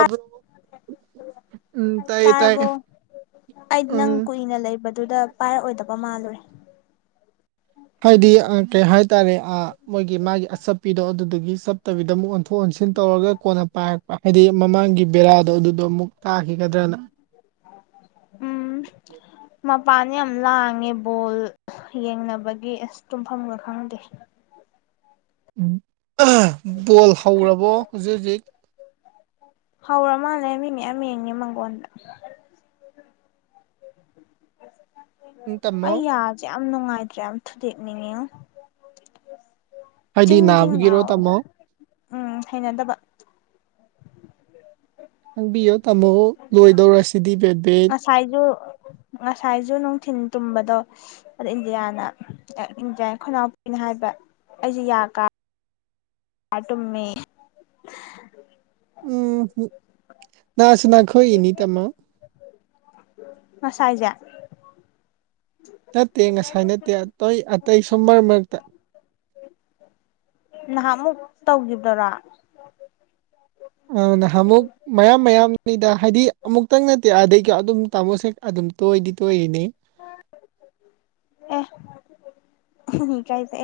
ꯑꯕ꯭ꯔꯣ [unintelligible] ꯇꯥꯔꯕꯣ ꯑꯩ ꯅꯪ ꯎꯝ ꯀꯨꯏꯅ ꯂꯩꯕꯗꯨꯗ ꯄꯥꯏꯔꯛꯑꯣꯏꯗꯕ ꯃ ꯃꯥꯥꯂꯨꯔꯦ ꯍꯥꯏꯗꯤ ꯀꯩ ꯍꯥꯏꯇꯥꯔꯦ ꯃꯣꯏꯒꯤ ꯃꯥꯒꯤ ꯑꯆꯞꯄꯤꯗꯣ ꯑꯗꯨꯗꯒꯤ ꯆꯠꯇꯕꯤꯗ ꯑꯃꯨꯛ ꯑꯣꯟꯊꯣꯛ ꯐꯣꯟꯁꯤꯟ ꯇꯧꯔꯒ ꯀꯣꯟꯅ ꯄꯥꯏꯔꯛꯄ ꯍꯥꯏꯗꯤ ꯃꯃꯥꯡꯒꯤ ꯕꯦꯔꯥꯗꯣ ꯑꯗꯨꯗꯣ ꯑꯃꯨꯛ ꯀꯥꯈꯤꯒꯗ꯭ꯔꯅ ꯃꯄꯥꯟꯅ ꯌꯥꯝ ꯂꯥꯡꯉꯦ ꯕꯣꯜ ꯌꯦꯡꯅꯕꯒꯤ ꯑꯁ ꯇꯨꯝꯐꯝꯒ ꯈꯪꯗꯦ ꯕꯣꯜ ꯍꯧꯔꯕꯣ ꯍꯧꯖꯤꯛ ꯍꯧꯖꯤꯛ ꯍꯧꯔ ꯃꯥꯜꯂꯦ ꯃꯤ ꯃꯌꯥꯝ ꯌꯦꯡꯉꯦ ꯃꯪꯒꯣꯟꯗ ꯎꯝ ꯇꯝꯃꯣ ꯑꯩ ꯌꯥꯖꯦ ꯌꯥꯝ ꯅꯨꯡꯉꯥꯏꯇ꯭ꯔꯦ ꯌꯥꯝ ꯊꯨꯗꯦꯛꯅꯤꯡꯉꯤ ꯍꯥꯏꯗꯤ ꯅꯥꯕꯒꯤꯔꯣ ꯇꯥꯃꯣ ꯎꯝ ꯍꯩꯅꯗꯕ ꯍꯪꯕꯤꯌꯣ ꯇꯥꯃꯣ ꯂꯣꯏꯗꯧꯔꯁꯤꯗꯤ ꯕꯦꯠ ꯕꯦꯠ ꯉꯁꯥꯏꯁꯨ ꯉꯁꯥꯏꯁꯨ ꯅꯨꯡꯊꯤꯟ ꯇꯨꯝꯕꯗꯣ ꯑꯗꯨ ꯏꯟꯗꯤꯌꯥꯅ ꯏꯟꯗꯤꯌꯥ ꯈꯨꯣꯏꯅꯥꯎ ꯍꯥꯏꯕ ꯑꯩꯁꯦ ꯌꯥ ꯀꯥ ꯇꯨꯝꯃꯦ ꯎꯝ ꯅꯥꯆꯅꯥꯈꯣꯏꯅꯤ ꯇꯃ ꯉꯁꯥꯏꯖꯦ ꯅꯠꯇꯦ ꯉꯁꯥꯏ ꯅꯠꯇꯦ ꯑꯇꯩ ꯑꯇꯩ ꯁꯨꯝ ꯃꯔꯛ ꯃꯔꯛꯇ ꯅꯍꯥꯛꯃꯨꯛ ꯇꯧꯈꯤꯕꯔꯥ ꯑ ꯅꯍꯥꯟ ꯑꯃꯨꯛ ꯃꯌꯥꯝ ꯃꯌꯥꯝꯅꯤꯗ ꯍꯥꯏꯗꯤ ꯑꯃꯨꯛꯇꯪ ꯑꯗꯩꯀ ꯑꯗꯨꯝ ꯇꯥꯃꯣ ꯍꯦꯛ ꯑꯗꯨꯝ ꯇꯣꯏꯗꯤ ꯇꯣꯏꯔꯤꯅꯦ ꯑ [inaudible] ꯎꯝ ꯀꯥꯏ ꯇꯦ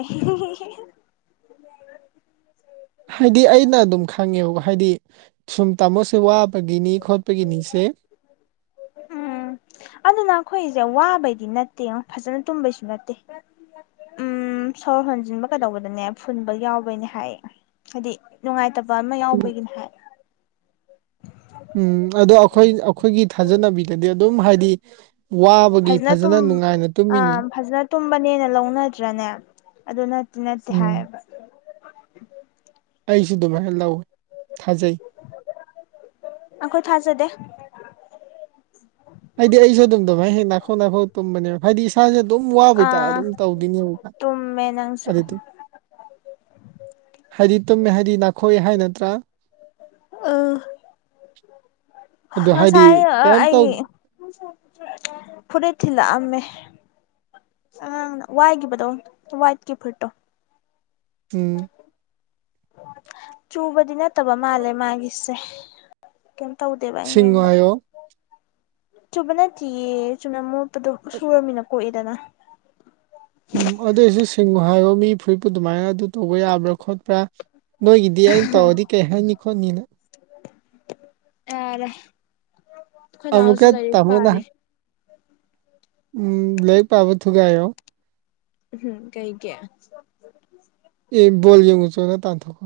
ꯍꯥꯏꯗꯤ ꯑꯩꯅ ꯑꯗꯨꯝ ꯈꯪꯉꯦꯕ ꯍꯥꯏꯗꯤ ꯁꯨꯝ ꯇꯥꯃꯣꯁꯦ ꯋꯥꯕꯒꯤꯅꯤ ꯈꯣꯠꯄꯒꯤꯅꯤꯁꯦ ꯎꯝ ꯑꯗꯨꯅ ꯑꯩꯈꯣꯏꯁꯦ ꯋꯥꯕꯩꯗꯤ ꯅꯠꯇꯦ ꯐꯖꯅ ꯇꯨꯝꯕꯩꯁꯨ ꯅꯠꯇꯦ ꯎꯝ ꯁꯣꯔ ꯍꯣꯟꯖꯤꯟꯕ ꯀꯩꯗꯧꯕꯗꯅꯦ ꯐꯨꯟꯕ ꯌꯥꯎꯕꯩꯅꯦ ꯍꯥꯏ ꯍꯥꯏꯗꯤ ꯅꯨꯡꯉꯥꯏ ꯐꯠꯇꯕ ꯑꯃ ꯌꯥꯎꯕꯒꯤꯅꯤ ꯍꯥꯏ ꯎꯝ ꯑꯗꯣ ꯑꯩꯈꯣꯏ ꯑꯩꯈꯣꯏꯒꯤ ꯊꯥꯖꯅꯕꯤꯗꯗꯤ ꯑꯗꯨꯝ ꯍꯥꯏꯗꯤ ꯋꯥꯕꯒꯤ ꯐꯖꯅ ꯅꯨꯡꯉꯥꯏꯅ ꯑꯥ ꯇꯨꯝꯃꯤꯅꯤ ꯐꯖꯅ ꯇꯨꯝꯕꯅꯦꯅ ꯂꯧꯅꯗ꯭ꯔꯅꯦ ꯑꯗꯨ ꯅꯠꯇꯦ ꯅꯠꯇꯦ ꯎꯝ ꯍꯥꯏꯌꯦꯕ ꯑꯩꯁꯨ ꯑꯗꯨꯃꯥꯏꯅ ꯂꯧꯋꯏ ꯑꯈꯣꯏ ꯊꯖꯗ ꯍꯥꯏꯗꯤ ꯑꯩꯁꯨ ꯑꯗꯨꯝ ꯑꯗꯨꯃꯥꯏꯅ ꯍꯦꯛ ꯅꯥꯈꯣꯛ ꯅꯥꯈꯣꯛ ꯇꯨꯝꯕꯅꯦꯕ ꯍꯥꯏꯗꯤ ꯏꯁꯥꯁꯦ ꯑꯗꯨꯝ ꯋꯥꯕꯩꯇ ꯑꯗꯨꯝ ꯇꯧꯗꯣꯏꯅꯦꯕ ꯇꯃꯦ ꯅꯪꯁꯨ ꯑꯗꯨ ꯍꯥꯏꯗꯤ ꯇꯨꯝꯃꯦ ꯍꯥꯏꯗꯤ ꯅꯥꯈꯣꯏꯑ ꯍꯥꯏ ꯅꯠꯇ꯭ꯔꯥ ꯑꯗꯣ ꯑ ꯍꯥꯏꯗꯤ ꯁꯥꯏ ꯀꯩꯝ ꯑꯩ ꯇꯧ ꯐꯔꯂ ꯑꯃꯃꯦ ꯑꯪ ꯋꯥꯏꯒꯤꯕꯗꯣ ꯋꯥꯏꯠꯀꯤ ꯐꯠꯇꯣ ꯎꯝ ꯆꯨꯕꯗꯤ ꯅꯠꯇꯕ ꯃꯥꯜꯂꯦ ꯃꯥꯒꯤꯁꯦ ꯀꯩꯝ ꯇꯧꯗꯦꯕ ꯑꯩꯅ ꯁꯤꯡꯉꯨ ꯌꯦꯡꯕꯗ ꯍꯥꯏꯌꯣ ꯆꯕ ꯅꯠꯇꯤꯌꯦ ꯆꯨꯝꯅ ꯃꯣꯠꯄꯗꯣ ꯁꯨꯔꯃꯤꯅ ꯀꯣꯛꯏꯗꯅ ꯎꯝ ꯑꯗꯨꯑꯣꯏꯁꯨ ꯁꯤꯡꯉꯨ ꯍꯥꯏꯌꯣ ꯃꯤ ꯐꯨꯔꯤꯠꯄꯨ ꯑꯗꯨꯃꯥꯏꯅ ꯑꯗꯨ ꯇꯧꯕ ꯌꯥꯕ꯭ꯔꯥ ꯈꯣꯠꯄ꯭ꯔꯥ ꯅꯣꯏꯒꯤꯗꯤ ꯑꯩꯅ ꯇꯧꯔꯗꯤ ꯀꯩ ꯍꯥꯏꯅꯤ ꯈꯣꯠꯅꯤꯅ ꯑꯗ ꯑꯃꯨꯀ ꯇꯥꯃꯣꯅ ꯎ ꯂꯩ ꯂꯩ ꯄꯥꯕ ꯊꯒꯥꯏꯣ ꯎꯝ ꯀꯩ ꯀꯦ ꯑꯦ ꯣꯜ ꯌꯡꯉ ꯆꯣꯅ ꯇꯥꯟꯊꯣꯛꯀ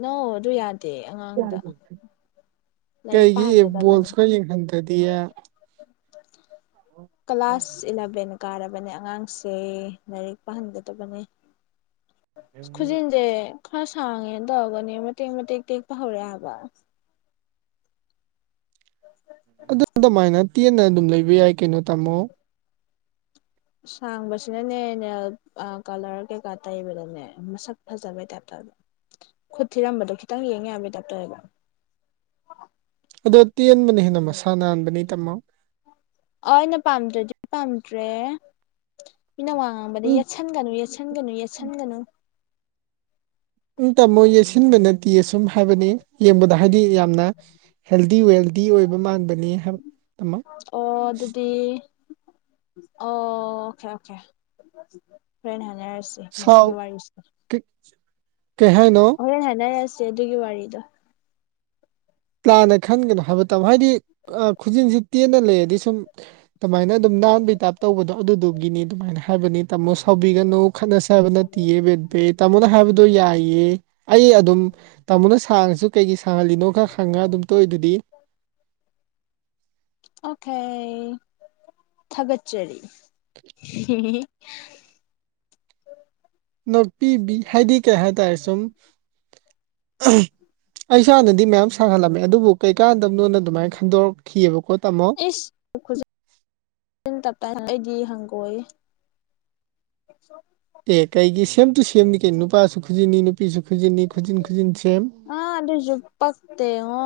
ꯅꯪ ꯑꯗꯨ ꯌꯥꯗꯦ ꯑꯉꯥꯡꯗ ꯂꯥꯏꯔꯤꯛ ꯀꯩꯒꯤ ꯄꯥꯍꯟꯒꯗꯕꯅꯤ ꯣꯜꯁ ꯀ ꯈꯟꯗꯗꯤ ꯀ꯭ꯂꯥꯁꯥꯁ ꯏꯂꯚꯦꯟ ꯀꯥꯔꯕꯅꯦ ꯑꯉꯥꯡꯁꯦ ꯂꯥꯏꯔꯤꯛ ꯄꯥꯍꯟꯒꯗꯕꯅꯦ ꯈꯨꯖꯤꯟꯁꯦ ꯈꯔ ꯁꯥꯡꯉꯦꯅ ꯇꯧꯔꯒꯅꯦ ꯃꯇꯦꯛ ꯃꯇꯦꯛ ꯇꯦꯛꯄ ꯍꯧꯔꯛꯑꯦꯕ ꯑꯗꯨ ꯑꯗꯨꯃꯥꯏꯅ ꯇꯦꯟꯅ ꯑꯗꯨꯝ ꯂꯩꯕ ꯌꯥꯏ ꯀꯩꯅꯣ ꯇꯥꯃꯣ ꯁꯥꯡꯕꯁꯤꯅꯅꯦꯅꯦ ꯀꯂꯔ ꯀꯩꯀꯥ ꯇꯩꯕꯗꯅꯦ ꯃꯁꯛ ꯐꯖꯕꯩ ꯇꯥꯏꯞꯇ ꯈꯨꯠ ꯊꯤꯔꯝꯕꯗꯣ ꯈꯤꯇꯪ ꯌꯦꯡꯉꯦ ꯌꯥꯕ ꯗꯥꯛꯇꯔꯒ ꯑꯗꯣ ꯇꯦꯟꯕꯅ ꯍꯦꯟꯅ ꯃꯁꯥ ꯅꯥꯟꯕꯅꯤ ꯇꯥꯝꯃꯣ ꯑꯩꯅ ꯄꯥꯝꯗ꯭ꯔꯗꯤ ꯄꯥꯝꯗ꯭ꯔꯦ ꯃꯤꯅ ꯋꯥꯡ ꯉꯥꯡꯝꯕꯗ ꯎꯝ ꯌꯦꯠꯁꯟꯒꯅꯨ ꯌꯦꯠꯁꯟꯒꯅꯨ ꯌꯦꯠꯁꯟꯒꯅꯨ ꯎꯝ ꯇꯥꯃꯣ ꯌꯦꯁꯤꯟꯕ ꯅꯠꯇꯦꯌꯦꯁꯨꯝ ꯍꯥꯏꯕꯅꯤ ꯌꯦꯡꯕꯗ ꯍꯥꯏꯗꯤ ꯌꯥꯝ ꯌꯥꯝꯅ ꯍꯦꯜꯗꯤ ꯋꯦꯜꯗꯤ ꯑꯣꯏꯕ ꯃꯥꯟꯕꯅꯤ ꯇꯥꯃꯣ ꯑꯣ ꯑꯗꯨꯗꯤ ꯑꯣ ꯑꯣꯦ ꯑꯣꯀꯦ ꯐ ꯍꯥꯏꯔꯁꯤ ꯃꯁꯤꯒꯤ ꯁꯥꯎ ꯋꯥꯔꯤꯁꯤꯦ ꯀꯩ ꯍꯥꯏꯅꯣ ꯍꯣꯔꯦꯟ ꯍꯥꯏꯅꯔꯁꯤ ꯁꯦ ꯑꯗꯨꯒꯤ ꯋꯥꯔꯤꯗꯣ ꯂꯥꯟꯅ ꯈꯟꯒꯅꯨ ꯍꯥꯏꯕ ꯇꯥꯃꯣ ꯍꯥꯏꯗꯤ ꯈꯨꯖꯤꯟꯁꯤ ꯇꯦꯟꯅ ꯂꯩꯔꯗꯤ ꯁꯨꯝ ꯑꯗꯨꯃꯥꯏꯅ ꯑꯗꯨꯝ ꯅꯥꯍꯟꯕ ꯇꯥꯏꯞ ꯇꯧꯕꯗꯣ ꯑꯗꯨꯗꯨꯒꯤꯅꯤ ꯑꯗꯨꯃꯥꯏꯅ ꯍꯥꯏꯕꯅꯤ ꯇꯥꯃꯣ ꯁꯥꯎꯕꯤꯒꯅꯨ ꯈꯠꯅꯁꯦ ꯍꯥꯏꯕ ꯅꯠꯇꯦ ꯌꯦꯦꯕꯠꯕ ꯇꯃꯣꯅ ꯍꯥꯏꯕꯗꯣ ꯌꯥꯏꯌꯦ ꯑꯩ ꯑꯗꯨꯝ ꯇꯥꯃꯣꯅ ꯁꯥꯡꯉꯁꯨ ꯀꯩꯒꯤ ꯁꯥꯡꯍꯜꯂꯤꯅꯣ ꯈꯔ ꯆ ꯑꯗꯨꯝ ꯇ ꯑꯗꯨꯗꯤ ꯊꯒꯠꯆꯔꯤ ꯅꯣꯛꯄꯤꯕꯤ ꯍꯥꯏꯗꯤ ꯀꯩ ꯍꯥꯏꯇꯥꯔꯦ ꯁꯨꯝ ꯑꯩ ꯏꯁꯥꯅꯗꯤ ꯃꯌꯥꯝ ꯁꯥꯍꯜꯂꯝꯃꯦ ꯑꯗꯨꯕꯨ ꯀꯩꯀꯥꯟꯗ ꯅꯣꯟꯅ ꯑꯗꯨꯃꯥꯏꯅ ꯈꯟꯗꯣꯔꯛꯈꯤꯑꯕꯀꯣ ꯇꯥꯃꯣ ꯑꯦꯖ ꯤꯟ ꯇꯞ ꯑꯩꯗꯤ ꯍꯪꯒꯣꯏ ꯑꯦ ꯀꯩꯒꯤ ꯁꯦꯝ ꯇꯨ ꯁꯦꯝꯅꯤ ꯀꯩꯅꯣ ꯅꯨꯄꯥꯁꯨ ꯈꯨꯖꯤꯟꯅꯤ ꯅꯨꯄꯤꯁꯨ ꯈꯨꯖꯤꯟꯅꯤ ꯈꯨꯖꯤꯟ ꯈꯨꯖꯤꯟ ꯁꯦꯝ ꯑꯥ ꯑꯗꯨꯁꯨ ꯄꯛꯇꯦꯉꯣ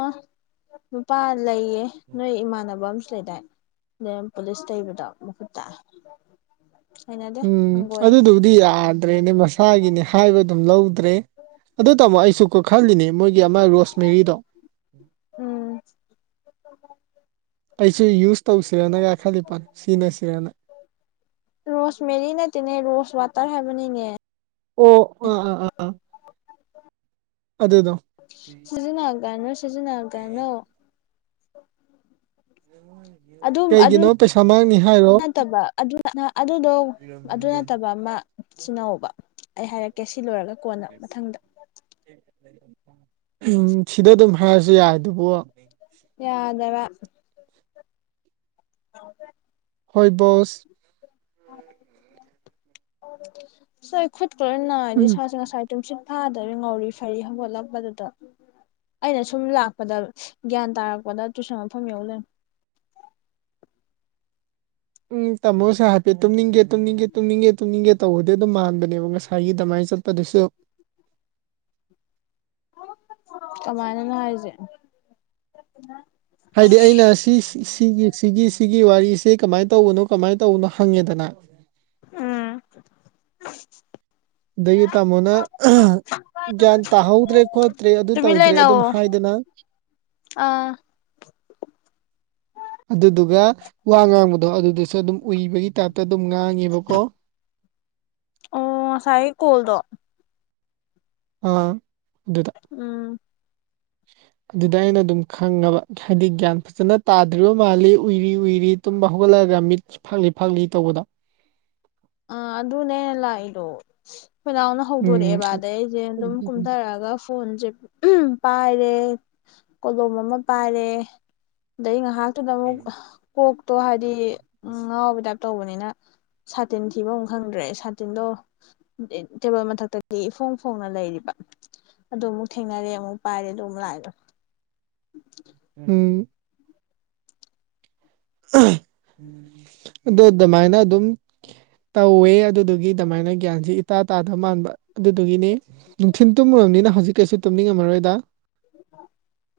ꯅꯨꯄꯥ ꯂꯩꯌꯦ ꯅꯣꯏ ꯏꯃꯥꯟꯅꯕ ꯑꯃꯁꯨ ꯂꯩꯗꯥꯏ ꯅꯦꯝ ꯄꯨꯂꯤꯁ ꯇꯩꯕꯗꯣ ꯃꯈꯨꯠꯇ ꯍꯩꯅꯗꯦ ꯎꯝ ꯍꯪꯒꯣꯏꯌꯦ ꯑꯗꯨꯗꯨꯕꯨꯗꯤ ꯌꯥꯗ꯭ꯔꯦꯅꯦ ꯃꯁꯥꯒꯤꯅꯦ ꯍꯥꯏꯕ ꯑꯗꯨꯝ ꯂꯧꯗ꯭ꯔꯦ ꯑꯗꯨ ꯇꯥꯃꯣ ꯑꯩꯁꯨꯀꯣ ꯈꯜꯂꯤꯅꯤ ꯃꯣꯏꯒꯤ ꯑꯃ ꯔꯣꯁ ꯃꯦꯔꯤꯗꯣ ꯎꯝ ꯑꯩꯁꯨ ꯌꯨꯁ ꯇꯧꯁꯤꯔꯅ ꯌꯥ ꯈꯜꯂꯛꯄꯥ ꯁꯤꯖꯤꯟꯅꯁꯤꯔꯅ ꯇꯥꯏ ꯍꯥꯏꯕꯅꯤꯅꯦ ꯑꯣ ꯑꯥ ꯑꯥ ꯑꯥꯥ ꯁꯤꯖꯤꯟꯅꯒꯅꯣ ꯁꯤꯖꯤꯟꯅꯒꯅꯣ ꯀꯩꯒꯤꯅꯣ ꯄꯩꯁꯥ ꯃꯥꯡꯅꯤ ꯍꯥꯏꯔꯣ ꯅꯠꯇꯕ ꯑꯗꯨꯅ ꯑꯗꯨꯗꯣ ꯑꯗꯨ ꯅꯠꯇꯕ ꯑꯃ ꯁꯤꯟꯅꯧꯕꯥ ꯑꯩ ꯍꯥꯏꯔꯛꯀꯦ ꯁꯤ ꯂꯣꯏꯔꯒ ꯀꯣꯟꯅ ꯃꯊꯪꯗ ꯎꯝ ꯁꯤꯗ ꯑꯗꯨꯝ ꯍꯥꯏꯔꯁꯨ ꯌꯥꯔꯗꯨꯕꯨ ꯌꯥꯗꯕ ꯍ [inaudible] ꯍꯣꯏ ꯕꯣꯁ ꯉꯥꯏ [unintelligible] ꯈꯨꯠ ꯂꯣꯏꯅ ꯅꯥꯏꯗꯤ ꯎꯝ ꯏꯁꯥꯁꯦ ꯉꯁꯥꯏ ꯇꯨꯝꯁꯤꯠ ꯐꯥꯗꯕꯩ ꯉꯥꯎꯔꯤ ꯐꯩꯔꯤ ꯍꯧꯒꯠꯂꯛꯄꯗꯨꯗ ꯑꯩꯅ ꯁꯨꯝ ꯂꯥꯛꯄꯗ ꯒ꯭ꯌꯥꯟ ꯇꯥꯔꯛꯄꯗ ꯇꯨꯏꯁꯟ ꯃꯐꯝ ꯌꯧ ꯂꯩꯔꯝꯃꯤ ꯎꯝ ꯇꯥꯃꯣ ꯁꯣꯔꯥꯠꯇꯤ ꯇꯨꯝꯅꯤꯡꯒꯦ ꯇꯨꯝꯅꯤꯡꯒꯦ ꯇꯨꯝꯅꯤꯡꯒꯦ ꯇꯨꯝꯅꯤꯡꯒꯦ ꯇꯧꯕꯗꯤ ꯑꯗꯨꯝ ꯃꯥꯟꯕꯅꯦꯕ ꯉꯁꯥꯏꯒꯤ ꯑꯗꯨꯃꯥꯏꯅ ꯆꯠꯄꯗꯨꯁꯨ [inaudible] ꯀꯃꯥꯏꯅꯅꯣ ꯍꯥꯏꯖꯦ ꯍꯥꯏꯗꯤ ꯑꯩꯅ ꯁꯤ ꯁꯤꯒꯤ ꯁꯤꯒꯤ ꯁꯤꯒꯤ ꯋꯥꯔꯤꯁ ꯁꯤ ꯀꯃꯥꯏ ꯇꯧꯕꯅꯣ ꯀꯃꯥꯏ ꯇꯧꯕꯅꯣ ꯍꯪꯉꯦꯗꯅꯥ ꯎꯝ ꯑꯗꯒꯤ ꯇꯃꯣꯅꯥ ꯒ꯭ꯌꯥꯟ ꯇꯥꯍꯧꯗ꯭ꯔꯦ ꯈꯣꯠꯇ꯭ꯔꯦ ꯑꯗꯨ ꯇꯨꯃꯤꯟ ꯇꯧꯗ꯭ꯔꯦ ꯑꯗꯨꯝ ꯂꯩꯅꯧꯑꯣ ꯍꯥꯏꯗꯅ ꯑꯥ ꯑꯗꯨꯗꯨꯒ ꯋꯥ ꯉꯥꯡꯕꯗꯣ ꯑꯗꯨꯗꯨꯁꯨ ꯑꯗꯨꯝ ꯎꯏꯕꯒꯤ ꯇꯥꯏꯞ ꯉꯥꯡꯉꯦꯕꯀꯣ ꯑꯣ ꯉꯁꯥꯏ ꯀꯣꯜꯗꯣ ꯑ ꯎꯝ [inaudible] ꯑꯗꯨꯗ ꯑꯩꯅ ꯑꯗꯨꯝ ꯈꯪꯉꯕ ꯍꯥꯏꯗꯤ ꯒ꯭ꯌꯥꯟ ꯐꯖꯅ ꯇꯥꯗ꯭ꯔꯤꯕ ꯃꯥꯜꯂꯤ ꯎꯏꯔꯤ ꯎꯏꯔꯤ ꯇꯨꯝꯕ ꯍꯧꯒꯠꯂ ꯔꯃꯤꯠ ꯐꯥꯛꯂꯤ ꯐꯥꯛꯂꯤ ꯇꯧꯕꯗꯣ ꯑ ꯑꯗꯨꯅꯦ ꯂꯥꯛꯏꯗꯣ ꯈꯣꯏꯅꯥꯎꯅ ꯎꯝ ꯍꯧꯗꯣꯔꯛꯑꯦꯕ ꯑꯗꯩ ꯑꯩꯁꯦ ꯑꯗꯨꯝ ꯀꯨꯝꯊꯔꯛꯑꯒ ꯐꯣꯟꯁꯦ ꯎꯝ ꯄꯥꯏꯔꯦ ꯀꯣꯂꯣꯝ ꯑꯃ ꯄꯥꯏꯔꯦ ꯑꯗꯩ ꯉꯥꯏꯍꯥꯛ ꯑꯗꯨꯨꯗ ꯑꯃꯨꯛ ꯀꯣꯛꯇꯣ ꯍꯥꯏꯗꯤ ꯎꯝ ꯉꯥꯎꯕꯩ ꯇꯥꯏꯞ ꯇꯧꯕꯅꯤꯅ ꯁꯥꯇꯤꯟ ꯊꯤꯕ ꯑꯃꯨꯛ ꯈꯪꯗ꯭ꯔꯦ ꯁꯥꯇꯤꯟꯗꯣ ꯇꯦꯕꯜ ꯃꯊꯛꯇꯗꯤ ꯏꯐꯣꯡ ꯐꯣꯡꯅ ꯂꯩꯔꯤꯕ ꯑꯗꯨ ꯑꯃꯨꯛ ꯊꯦꯡꯅꯔꯦ ꯑꯃꯨꯛ ꯄꯥꯏꯔꯦ ꯑꯗꯨ ꯑꯃꯨꯛ ꯂꯥꯛꯏꯗꯣ ꯎꯝ ꯑꯗꯨ ꯑꯗꯨꯃꯥꯏꯅ ꯑꯗꯨꯝ ꯇꯧꯋꯦ ꯑꯗꯨꯗꯣ ꯒꯤ ꯑꯗꯨꯃꯥꯏꯅ ꯒ꯭ꯌꯥꯟꯁꯤ ꯏꯇꯥ ꯇꯥꯗꯕ ꯃꯥꯟꯕ ꯑꯗꯨꯗꯨꯒꯤꯅꯤ ꯅꯨꯡꯊꯤꯜ ꯇꯨꯝꯃꯨꯔꯕꯅꯤꯅ ꯍꯧꯖꯤꯛ ꯀꯩꯁꯨ ꯇꯨꯝꯅꯤꯡꯉꯝ ꯃꯔꯣꯏꯗꯥ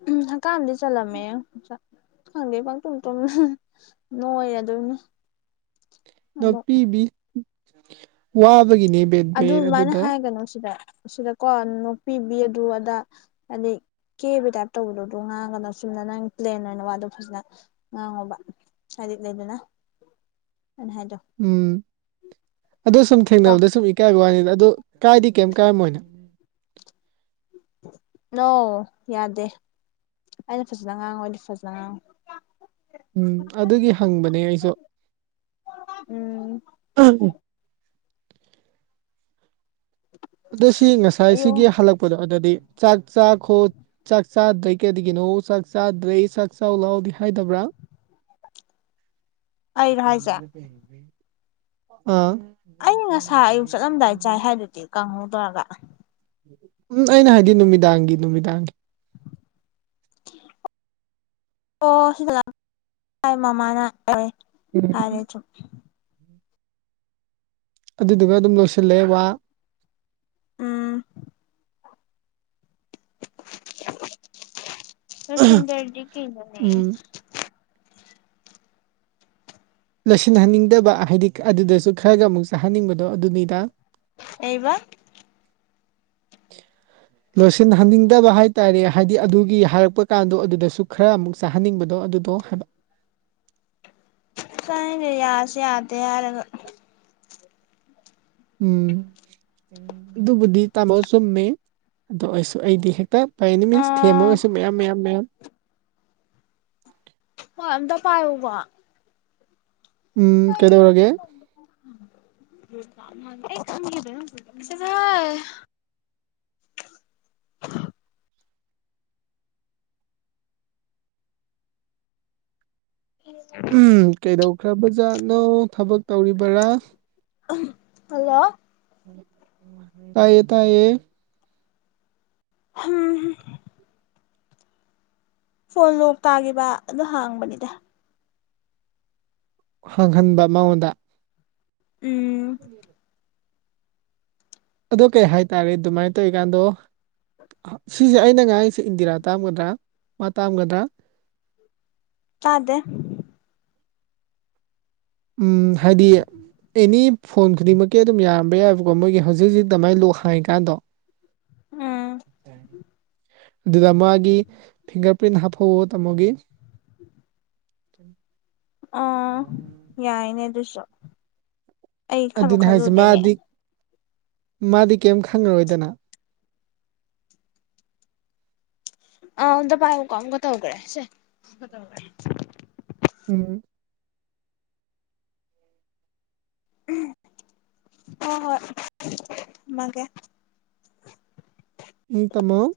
ꯎꯝ ꯍꯥꯀꯥꯥꯝꯗꯤ ꯆꯜꯂꯝꯃꯦ ꯈꯪꯗꯦ ꯄꯪꯇꯨꯝ ꯇꯨꯝ ꯅꯣꯏꯔꯗꯣꯏꯅꯤ ꯅꯄꯤꯤꯕꯤ ꯋꯥ ꯑꯗꯨꯃꯥꯏꯅ ꯍꯥꯏꯒꯅꯨ ꯁꯤꯗ ꯁꯤꯗ ꯀꯣ ꯣꯛꯄꯤꯕꯤ ꯑꯗꯨ ꯑꯗꯥ ꯑ ꯀꯦꯕ ꯇꯥꯏꯞ ꯇꯧꯕꯗꯣꯗꯣ ꯉꯥꯡꯉꯒꯅ ꯁꯨꯝꯅ ꯅꯪ ꯄ꯭ꯂꯦꯟ ꯑꯣꯏꯅ ꯋꯥꯗꯣ ꯐꯖꯅ ꯉꯥꯡꯉꯣꯕ ꯍꯥꯏꯗꯤ ꯏ ꯂꯩ ꯏꯗꯅꯥ ꯎꯝ ꯑꯣ ꯁꯨꯝ ꯀꯣ ꯊꯦꯡꯅꯕꯗ ꯁꯨꯝ ꯏꯀꯥꯏꯕ ꯋꯥꯅꯤꯗ ꯑꯗ ꯀꯥꯏꯗꯤ ꯀꯩꯝ ꯀꯥꯏꯔꯝꯃꯣꯏꯅ ꯑ ꯌꯥꯗꯦ ꯑꯩꯅ ꯐꯖꯅ ꯉꯥꯡꯉꯨ ꯑꯩꯗꯤ ꯐꯖꯅ ꯉꯥꯡꯉꯨ ꯎꯝ ꯑꯗꯨꯒꯤ ꯍꯪꯕꯅꯦ ꯑꯩꯁꯨ ꯎꯝ ꯎꯝ ꯎꯝ ꯑꯗꯨ ꯁꯤ ꯑꯌꯣ ꯉꯁꯥꯏꯁꯤꯒꯤ ꯍꯜꯂꯛꯄꯗꯣ ꯑꯗꯨꯗꯤ ꯆꯥꯛ ꯆꯥꯈꯣ ꯆꯥꯛ ꯆꯥꯗ꯭ꯔꯦ ꯀꯩꯔꯤꯒꯤꯅꯣ ꯆꯥꯛ ꯆꯥꯗ꯭ꯔꯦ ꯆꯥꯛ ꯆ ꯂꯥꯎꯗꯦ ꯍꯥꯏꯗꯕ꯭ꯔꯥ ꯑꯩꯔꯣ ꯍꯥꯏꯁꯦ ꯑꯥ ꯑꯩ ꯉꯁꯥ ꯑꯌꯨꯛ ꯆꯠꯂꯝꯗꯥꯏ ꯆꯥꯏ ꯎꯝ ꯍꯥꯏꯗꯨꯗꯤ ꯀꯥꯡꯪꯍꯧꯗ꯭ꯔꯒ ꯎꯝ ꯑꯩꯅ ꯍꯥꯏꯗꯤ ꯅꯨꯃꯤꯗꯥꯡꯒꯤ ꯅꯨꯃꯤꯗꯥꯡꯒꯤ ꯑꯣ ꯁꯤꯗ ꯂ ꯃꯃꯥꯅ ꯌꯥꯔꯦ ꯎꯝ ꯐꯔꯦ ꯊꯨꯝ ꯑꯗꯨꯗꯨꯒ ꯑꯗꯨꯝ ꯂꯣꯏꯁꯤꯜꯂꯦ ꯋꯥ ꯎꯝ ꯔꯁꯟ ꯔꯔꯗꯤ ꯀꯩꯅꯅꯦ ꯎꯝ ꯂꯣꯏꯁꯤꯟꯍꯟꯅꯤꯡꯗꯕ ꯍꯥꯏꯗꯤ ꯑꯗꯨꯗꯁꯨ ꯈꯔꯒ ꯑꯃꯨꯛ ꯆꯥꯍꯟꯅꯤꯡꯕꯗꯣ ꯑꯗꯨꯅꯤꯗ ꯑꯩꯕ [unintelligible] ꯂꯣꯏꯁꯤꯟꯍꯟꯅꯤꯡꯗꯕ ꯍꯥꯏꯇꯥꯔꯦ ꯍꯥꯏꯗꯤ ꯑꯗꯨꯒꯤ ꯍꯥꯏꯔꯛꯄ ꯀꯥꯟꯗꯣ ꯑꯗꯨꯗꯁꯨ ꯈꯔ ꯑꯃꯨꯛ ꯆꯥꯍꯟꯅꯤꯡꯕꯗꯣ ꯑꯗꯨ ꯇꯣ ꯍꯗꯥ ꯇ ꯀ ꯌꯥꯁ ꯌꯥꯗ ꯌꯥꯔ ꯎꯝ ꯑꯗꯨꯕꯨꯗꯤ ꯇꯥꯃꯣ ꯆꯨꯝꯃꯦ ꯑꯗꯣ ꯑꯩꯁꯨ ꯑꯩꯗꯤ ꯍꯦꯛꯇ ꯐꯩꯅꯤ ꯃꯤꯟꯁ ꯑꯥ ꯊꯦꯝꯃꯒꯁꯨ ꯃꯌꯥꯝ ꯃꯌꯥꯝ ꯃꯌꯥꯝ ꯆꯗ ꯄꯥꯏꯨ ꯋꯥ ꯎꯝ ꯀꯗꯧꯔꯒꯦ [unintelligible] ꯑ ꯀꯩꯗꯧꯈ꯭ꯔꯕ ꯖꯥꯠꯅꯣ ꯊꯕꯛ ꯇꯧꯔꯤꯕꯔꯥ ꯍꯜꯂꯣ ꯇꯥꯏꯌꯦ ꯇꯥꯏꯌꯦ ꯍꯝ ꯐꯣꯟ ꯂꯣꯛ ꯇꯥꯈꯤꯕ ꯑꯗꯨ ꯍꯥꯡꯕꯅꯤꯗ ꯍꯥꯡꯍꯟꯕ ꯃꯉꯣꯟꯗ ꯎꯝ ꯔ ꯑꯗꯣ ꯀꯩ ꯍꯥꯏꯇꯥꯔꯦ ꯑꯗꯨꯃꯥꯏꯅ ꯇꯧꯋꯔꯤꯀꯥꯟꯗꯣ ꯁꯤꯁꯦ ꯑꯩꯅ ꯑꯩꯁꯦ ꯏꯟꯗꯤꯔꯥ ꯇꯥꯝꯒꯗ꯭ꯔꯥ ꯃꯥ ꯇꯥꯝꯒꯗ꯭ꯔꯥ ꯑꯗꯦ ꯎꯝ ꯍꯥꯏꯗꯤ ꯑꯦꯅꯤ ꯐꯣꯟ ꯈꯨꯗꯤꯡꯃꯛꯀꯤ ꯑꯗꯨꯝ ꯌꯥꯔꯝꯕ ꯌꯥꯏꯕꯀꯣ ꯃꯣꯏꯒꯤ ꯍꯧꯖꯤꯛ ꯍꯧꯖꯤꯛ ꯑꯗꯨꯃꯥꯏꯅ ꯂꯣꯛ ꯍꯥꯡꯉꯀꯥꯟꯗꯣ ꯎꯝ ꯑꯗꯨꯗ ꯃꯥꯒꯤ ꯐꯤꯡꯒꯔ ꯄ ꯍꯥꯞꯣ ꯇꯃꯒꯤ ꯎ ꯑ ꯌꯥꯏꯅꯦ ꯑꯗꯨꯁꯨꯣ ꯑꯗꯨꯅꯤ ꯍꯥꯏꯁꯦ ꯃꯥꯗꯤ ꯃꯥꯗꯤ ꯀꯔꯤꯝ ꯈꯪꯉꯔꯣꯏꯗꯅ ꯑꯗ ꯄꯥꯏ ꯀꯒ ꯇꯧꯈ꯭ꯔꯦꯦ ꯎꯝ ꯎꯝ ꯍꯣꯏ ꯍꯣꯏ ꯃꯥꯒꯦ ꯇꯥꯃꯣ ꯎꯝ